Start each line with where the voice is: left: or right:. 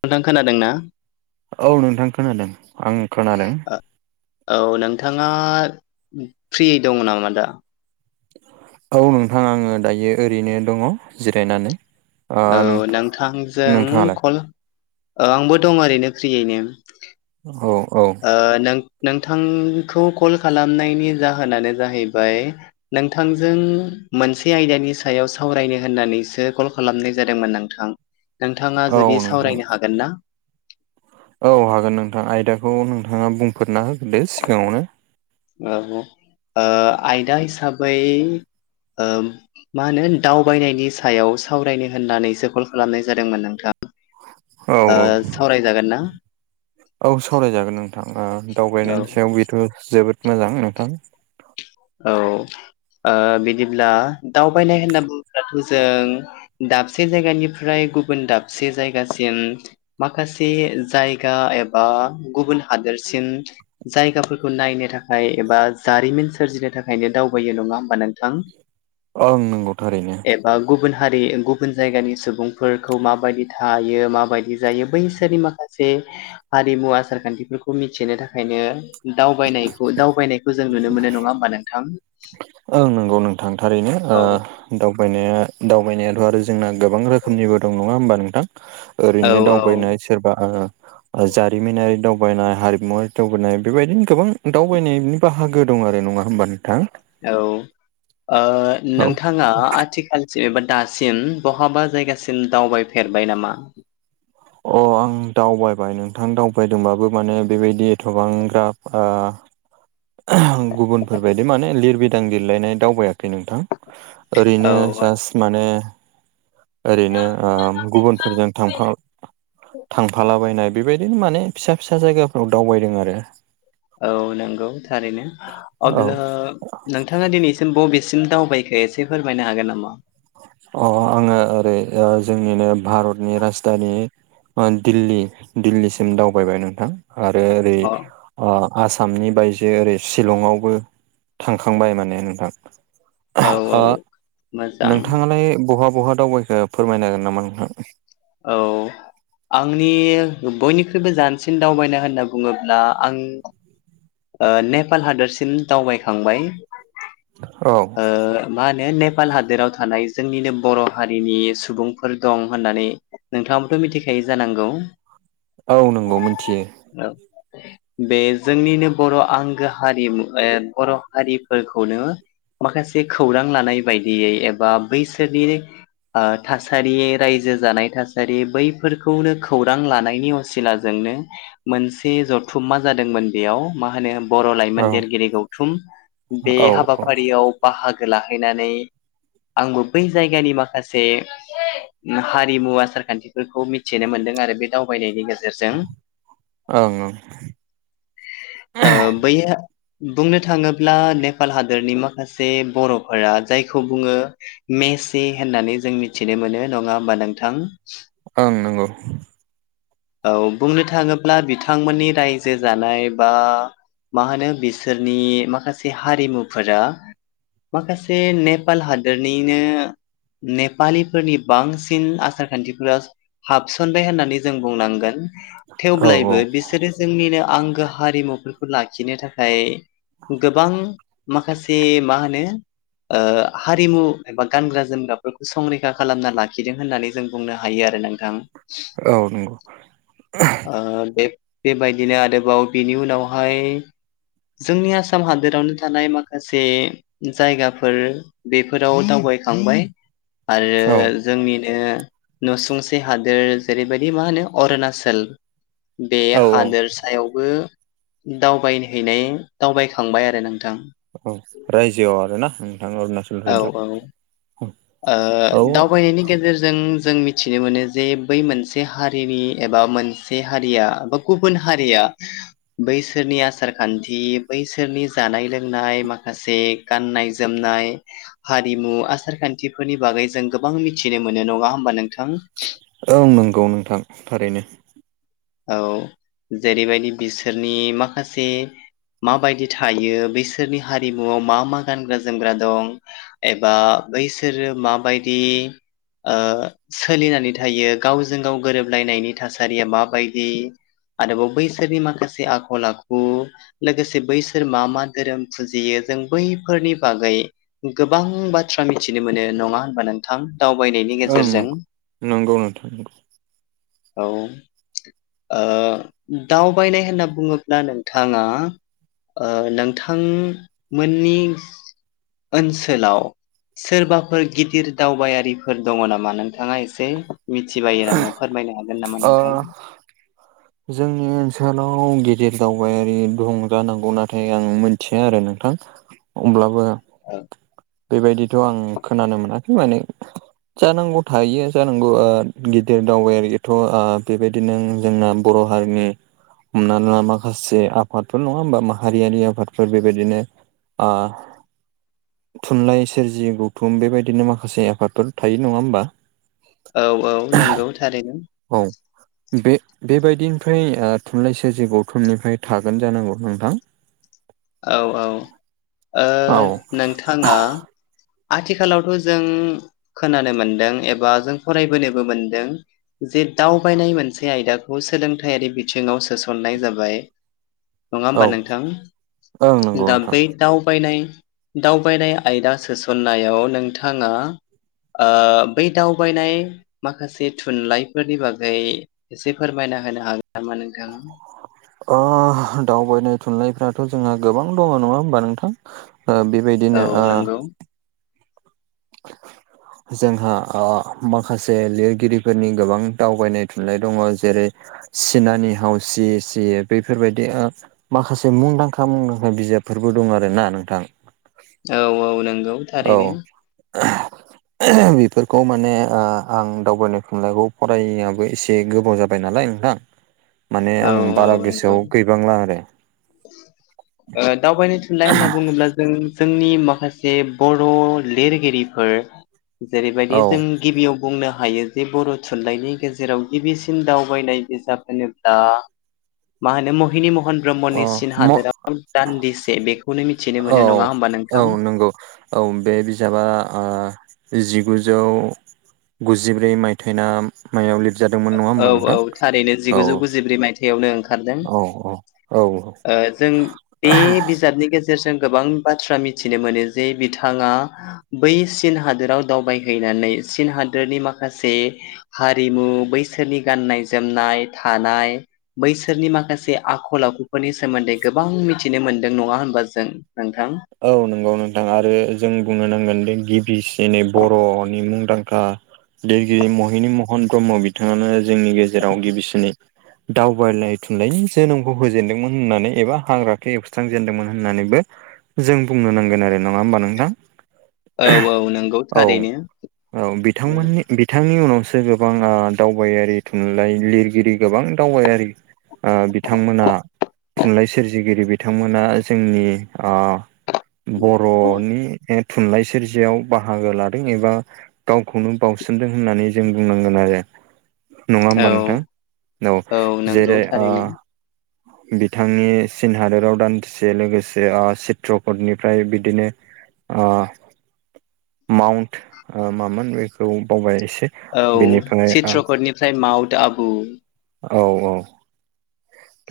left: नोंथां खोनादों ना?
right: औ नोंथां खोनादों आं खोनादों
left: औ नोंथाङा फ्रि दं नामा दा
right: औ नोंथां आङो दायो ओरैनो दङ जिरायनानै। ओ
left: औ
right: नों
left: नोंथांजों
right: नोंथाङालाय
left: कल औ आंबो दं ओरैनो फ्रियैनो
right: औ औ
left: नों नोंथांखौ कल खालामनायनि जाहोनानो जाहैबाय नोंथांजों मोनसे आयदानि सायाव सावरायनो होननानैसो कल खालामनाय जादोंमोन नोंथां नोंथाङा
right: औ
left: जुदि
right: नोंथां
left: सावरायनो हागोन ना
right: औ हागोन नोंथां आयदाखौ नोंथाङा बुंफोरना हो दे सिगाङावनो
left: औ ओ आयदा हिसाबै ओ मा होनो दावबायनायनि सायाव सावरायनो होननानैसो खल खालामनाय जादोंमोन नोंथां
right: औ
left: ओ
right: औ
left: सावरायजागोन ना
right: औ सावरायजागोन नोंथां
left: औ
right: दावबायनायनि सायाव बेथ' जोबोद मोजां नोंथां
left: औ बिदिब्ला दावबायनाय होनना बुङोब्लाथ' जों दाबसे जायगानिफ्राय गुबुन दाबसे जायगासिम माखासे जायगा एबा गुबुन हादोरसिम जायगाफोरखौ नायनो थाखाय एबा जारिमिन सोरजिनो थाखाय थाखायनो दावबायो नङा होमबा नोंथां।
right: ओं नंगौ थारैनो
left: बा गुबुन हारि गुबुन जायगानि सुबुंफोरखौ माबायदि थायो माबायदि जायो बैसोरनि माखासे हारिमु आसार खान्थिफोरखौ मिथिनो थाखायनो दावबायनायखौ दावबायनायखौ जों नुनो मोनो नङा होमबा नोंथां।
right: ओं नंगौ नोंथां थारैनो
left: औ
right: दावबायनाया दावबायनायाथ' आरो जोंना गोबां रोखोमनिबो दं नङा होमबा नोंथां
left: औ
right: ओरैनो
left: औ
right: दावबायनाय सोरबा जारिमिनारि दावबायनाय हारिमुवारि दावबायनाय बेबायदिनो गोबां दावबायनाय बाहागो दं आरो नङा होमबा नोंथां।
left: औ ओ
right: औ
left: नोंथां आ आथिखालसिम एबा दासिम बहाबा जायगासिम दावबायफेरबाय नामा
right: अ आं दावबाय नोंथां दावबायदोंबाबो माने बेबायदि एथ'बां ग्राब आ गुबुनफोर बायदि माने लिरबिदां लिरलायनाय दावबायाखै नोंथां
left: औ
right: ओरैनो जास्ट माने ओरैनो गुबुनफोरजों थांफा थांफालाबायनाय बेबायदिनो माने फिसा फिसा जायगाफ्राव दावबायदों आरो
left: औ नंगौ थारैनो
right: औ
left: अब्ला नोंथाङा दिनैसिम बबेसिम दावबायखो एसे फोरमायनो हागोन नामा?
right: अ आङो ओरै जोंनिनो भारतनि राजधानि दिल्ली दिल्लीसिम दावबायबाय नोंथां आरो ओरै
left: अ
right: आसामनि बायजो ओरै शिलंआवबो थांखांबाय माने नोंथां
left: औ
right: ओ
left: औ मोजां
right: नोंथाङालाय बहा बहा दावबायखो फोरमायनो हागोन नामा नोंथां।
left: औ आंनि बयनिख्रुइबो जानसिन दावबायनाय होनना बुङोब्ला आं ओ नेपाल हादरसिम दावबायखांबाय
right: औ
left: ओ मा होनो नेपाल हादोराव थानाय जोंनिनो बर' हारिनि सुबुंफोर दं होननानै नोंथाङाबोथ' मिथिखायो जानांगौ
right: औ नंगौ मिथियो
left: औ बे जोंनिनो बर' आंगो हारिमु बर' हारिफोरखौनो माखासे खौरां लानाय बायदियै एबा बैसोरनि थासारि रायजो जानाय थासारि बैफोरखौनो खौरां लानायनि सिलानो मोनसे जथुम मा जादोंमोन बेयाव मा होन बर'
right: औ
left: लाइमोन लिरगिरि गौथुम बे
right: औ ओं
left: हाबाफारियाव बाहागो लाहैनानै आंबो बै जायगानि माखासे हारिमु आसार खान्थिफोरखौ मिथिनो मोनदों आरो बे दावबायनायनि गेजेरजों
right: ओं औं
left: बैया बुंनो थाङोब्ला नेपाल हादरनि मा खासे बर'फोरा जायखौ बुङो मेसि होननानै जों मिथिनो मोनो नङा होमबा नोंथां
right: ओं नंगौ
left: औ बुंनो थाङोब्ला बिथांमोननि रायजो जानाय बा मा होनो बिसोरनि माखासे हारिमुफोरा माखासे नेपाल हादरनिनो नेपालिफोरनि बांसिन आसार खान्थिफोरा हाबसनबाय होननानै जों बुंनांगोन
right: औ औ
left: थेब्लायबो बिसोरो जोंनिनो आंगो हारिमुफोरखौ लाखिनो थाखाय गोबां माखासे मा होनो ओ हारिमु एबा गानग्रा जोमग्राफोरखौ संरैखा खालामना लाखिदों होननानै जों बुंनो हायो आरो नोंथां
right: औ नंगौ
left: बे बेबायदिनो आरोबाव बिनि उनावहाय जोंनि आसाम हादोरावनो थानाय माखासे जायगाफोर बेफोराव दावबायखांबाय
right: औ
left: आरो जोंनिनो नसुंसे हादोर जेरैबायदि बे मा होनो अरुणाचल बे
right: औ औ
left: हादोरसायावबो दावबायहैनाय दावबायखांबाय आरो नोंथां
right: औ रायजोआव आरो ना नोंथाङा अरुणचल
left: औ औ
right: औ
left: दावबायनायनि गेजेरजों जों जों मिथिनो मोनो जे बै मोनसे हारिनि एबा मोनसे हारिया गुबुन हारिया बैसोरनि आसार खान्थि बैसोरनि जानाय लोंनाय माखासे गाननाय जोमनाय हारिमु आसार खान्थिफोरनि बागै जों गोबां मिथिनो मोनो नङा होनबा नोंथां
right: औं नंगौ नोंथां थारैनो
left: औ जेरैबायदि बिसोरनि माखासे माबायदि थायो बिैसोरनि हारिमुवआव मा मा गानग्रा जोमग्रा दं एबा बैसोरो माबायदि ओ सोलिनानै थायो गावजों गाव गोरोबलायनायनि थासारिया माबायदि आरोबाव बैसागनि माखासे आखल आखु लोगोसे बैसोर मा मा धोरोम फुजियो जों बैफोरनि बागै गोबां बाथ्रा मिथिनो मोनो नङा होनबा नोंथां दावबायनायनि
right: ओं
left: गेजेरजों
right: नंगौ नोंथां नंगौ
left: औ दावबायनाय होनना बुङोब्ला नोंथाङा नोंथांमोननि ओनसोलाव सोरबाफोर गिदिर दावबायारिफोर दङ नामा नोंथाङा एसे मिथिबायो नामा फोरमायनो हागोन नामा
right: ओ
left: नोंथाङा
right: जोंनि ओनसोलाव गिदिर दावबायारि दंजानांगौ नाथाय आं मोनथिया आरो नोंथां होनब्लाबो
left: औ
right: बेबायदिथ' आं खोनानो मोनाखै माने जानांगौ थायो जानांगौ गिदिर दावबायेर एथ' बेबायदिनो जोंना बर' हारिनि हमनाा माखासे आफादफोर नङा होमबा माहारियारि आफादफोर बेबायदिनो आ थुनलाइ सोरजि गौथुम बेबायदिनो माखासे आफादफोर थायो नङा होमबा
left: औ औ नंगौ थारैनो
right: औ बे बेबायदिनिफ्राय थुनलाइ सोरजि गौथुमनिफ्राय थागोन जानांगौ नोंथां [inaudible]
left: औ औ नोंथाङा आथिखालावथ' जों खोनानो मोनदों एबा जों फरायबोनोबो मोनदों जे दावबायनाय मोनसे आयदाखौ सोलोंथायारि बिथिङाव सोसननाय जाबाय नङा
right: औ
left: होमबा
right: ओं
left: नोंथां
right: नंगौ
left: दा
right: नोंथां
left: बै दावबायनाय दावबायनाय आयदा सोसननायाव नोंथाङा ओ बै दावबायनाय माखासे थुनलाइफोरनि बागै एसे फोरमायना होनो हागोन नामा नोंथाङा।
right: अ दावबायनाय थुनलाइफ्राथ' जोंहा गोबां दङ' नङा होमबा नोंथां। ओ बेबायदिनो ओ
left: औ नंगौ
right: [inaudible] जोंहा ओ माखासे लिरगिरिफोरनि गोबां दावबायनाय थुनलाइ दङ' जेरै चीनानि हाव चिये चिये बेैफोर बायदि ओ माखासे मुंदांखा मुंदांखा बिजाबफोरबो दं आरो ना नोंथां।
left: औ औ नंगौ।
right: औ।
left: थारैनो
right: [inaudible] बेफोरखौ माने ओ आं दावबायनाय थुनलाइखौ फरायियाबो एसे गोबाव जाबाय नालाय नोंथां। माने
left: औ
right: आं बारा
left: औ नंगौ
right: गोसोआव गैबांला आरो।
left: ओ दावबायनो थुनलाइ होनना बुङोब्ला जों जोंनि माखासे बर' लिरगिरिफोर जेरैबायदि
right: औ
left: जों गिबियाव बुंनो हायो जे बर' थुनलाइनि गेजेराव गिबिसिन दावबायनाय बिजाब होनो दा मा होनो महिनि मह महन
right: अ
left: ब्रह्मनि चीन
right: म
left: हादोराव दान्दिसे बेखौनो मिथिनो
right: औ
left: मोनो नङा होमबा नोंथां।
right: औ नंगौ। औ बे बिजाबा ओ जिगुजौ गुजिब्रै मायथाइ ना मायाव लिरजादों
left: औ औ थारैनो जिगुजौ गुजिब्रै मायथायवनो ओंखारदों।
right: औ औ
left: ओ जों बे बिज बिजाबनि गेजेरजों गोबां बाथ्रा मिथिनो मोनो जे बिथाङा बै चीन हादोराव दावबायहैनानै चीन हादोरनि माखासे हारिमु बैसोरनि गाननाय जोमनाय थानाय बैसोरनि माखासे आखल आखुफोरनि सोमोन्दै गोबां मिथिनो मोनदों नङा होनबा जों। नोंथां
right: औ नंगौ नोंथां आरो जों बुंनो नांगोन बे गिबिसिनै बर'नि मुंदांखा लिरगिरि महिनि महन ब्रह्म बिथाङानो जोंनि गेजेराव गिबिसिननि दावबायलाय थुनलायनि जोनोमखौ होजेनदोंमोन होननानै एबा हाग्राखो एवस्रांजेनदोंमोन होननानैबो जों बुंनो नांगोन आरो नङा होमबा नोंथां।
left: औ औ नंगौ
right: औ
left: थारैनो।
right: औ बिथांमोननि बिथांनि उनावसो गोबां ओ दावबायारि थुनलाइ लिरगिरि गोबां दावबायारि ओ बिथांमोना थुनलाइ सोरजिगिरि बिथांमोना जोंनि ओ बर'नि ओ थुनलाइ सोरजियाव बाहागो लादों एबा गावखौनो बाउसोमदों होननानै जों बुंनांगोन आरो। नङा होमबा
left: औ
right: नोंथां औ
left: नंगौ
right: जेरै ओ
left: थारैनो
right: बिथांनि चीन हादोराव दान्थिसे लोगोसे ओ ची चित्रपदनिफ्राय बिदिनो ओ माउन्ट ओ मामोन बेखौ बावबाय एसे
left: औ
right: बेनिफ्राय ओ
left: चित्रपटनिफ्राय माउन्ट आबु
right: औ औ।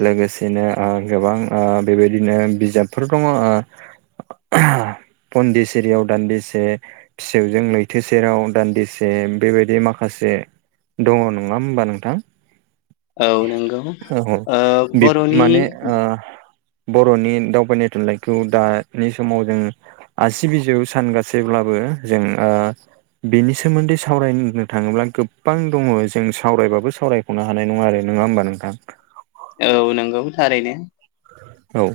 right: लोगोसेनो ओ गोबां ओ बेबायदिनो बिजाबफोर दङ' ओ [inaudible] पन्दिसिरियाव दान्दिसे फिसौजों लैथो सेराव दान्दिसे बेबायदि माखासे दङ' नोङा होमबा नोंथां।
left: औ नंगौ औ।
right: बि माने बर'नि दावबायनाय थुनलाइखौ दानि समाव जों आसि बिजौ सानगासैब्लाबो जों बेनि सोमोन्दै सावरायनो थाङोब्ला गोबां दङ जों सावरायबाबो सावराय खनो हानाय नङा आरो नङा होमबा नोंथां
left: औ नंगौ थारैनो
right: औ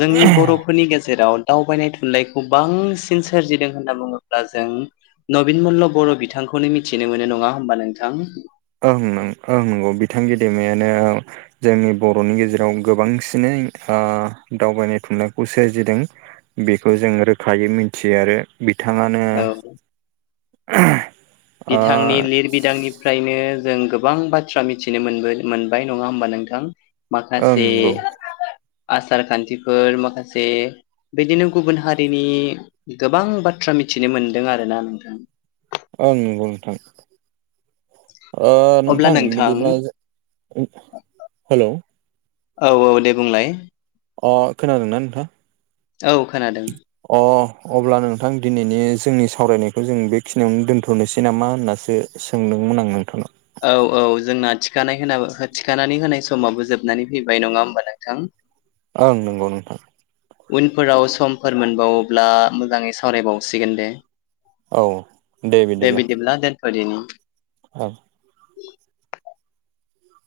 left: जोंनि बर' फोरनि गेजेराव दावबायनाय थुनलाइखौ बांसिन सोरजिदों होनना बुङोब्ला जों नबिन मल्ल बर' बिथांखौनो मिथिनो मोनो नङा होनबा नोंथां
right: ओंं ओं नंगौ बिथां गेदेमायानो औ जोंनि बर'नि गेजेराव गोबांसिनै दावबायनाय थुनलाइखौ सोरजिदों बेखौ जों रोखायै मिथियो आरो बिथाङानो
left: औ
right: ओ
left: बिथांनि लिर बिदांनिफ्रायनो जों गोबां बाथ्रा मिथिनो मोन मोनबाय नङा होमबा नोंथां
right: ओं
left: माखासे
right: नंगौ
left: आसार खान्थिफोर माखासे बिदिनो गुबुन हारिनि गोबां बाथ्रा मिथिनो मोनदों आरोना नोंथां
right: ओं नंगौ नोंथां ओ नोंथां बिदिब्ला हेल'
left: औ औ दे बुंलाय
right: अ खोनादोंना नोंथां
left: औ खोनादों
right: अ अब्ला नोंथां दिनैनि जोंनि सावरायनायखौ जों बेखिनियावनो दोन्थ'नोसै नामा होननासो सोंदोंमोन आं नोंथांनाव
left: औ औ जोंना थिखानाय होनो थिखानानै होनाय समाबो जोबनानै फैबाय नङा होमबा नोंथां
right: ओं नंगौ नोंथां
left: उनफोराव समफोर मोनबावोब्ला मोजाङै सावरायबावसिगोन दे
right: औ
left: दे बिदिब्ला दोनथ दिनि
right: औ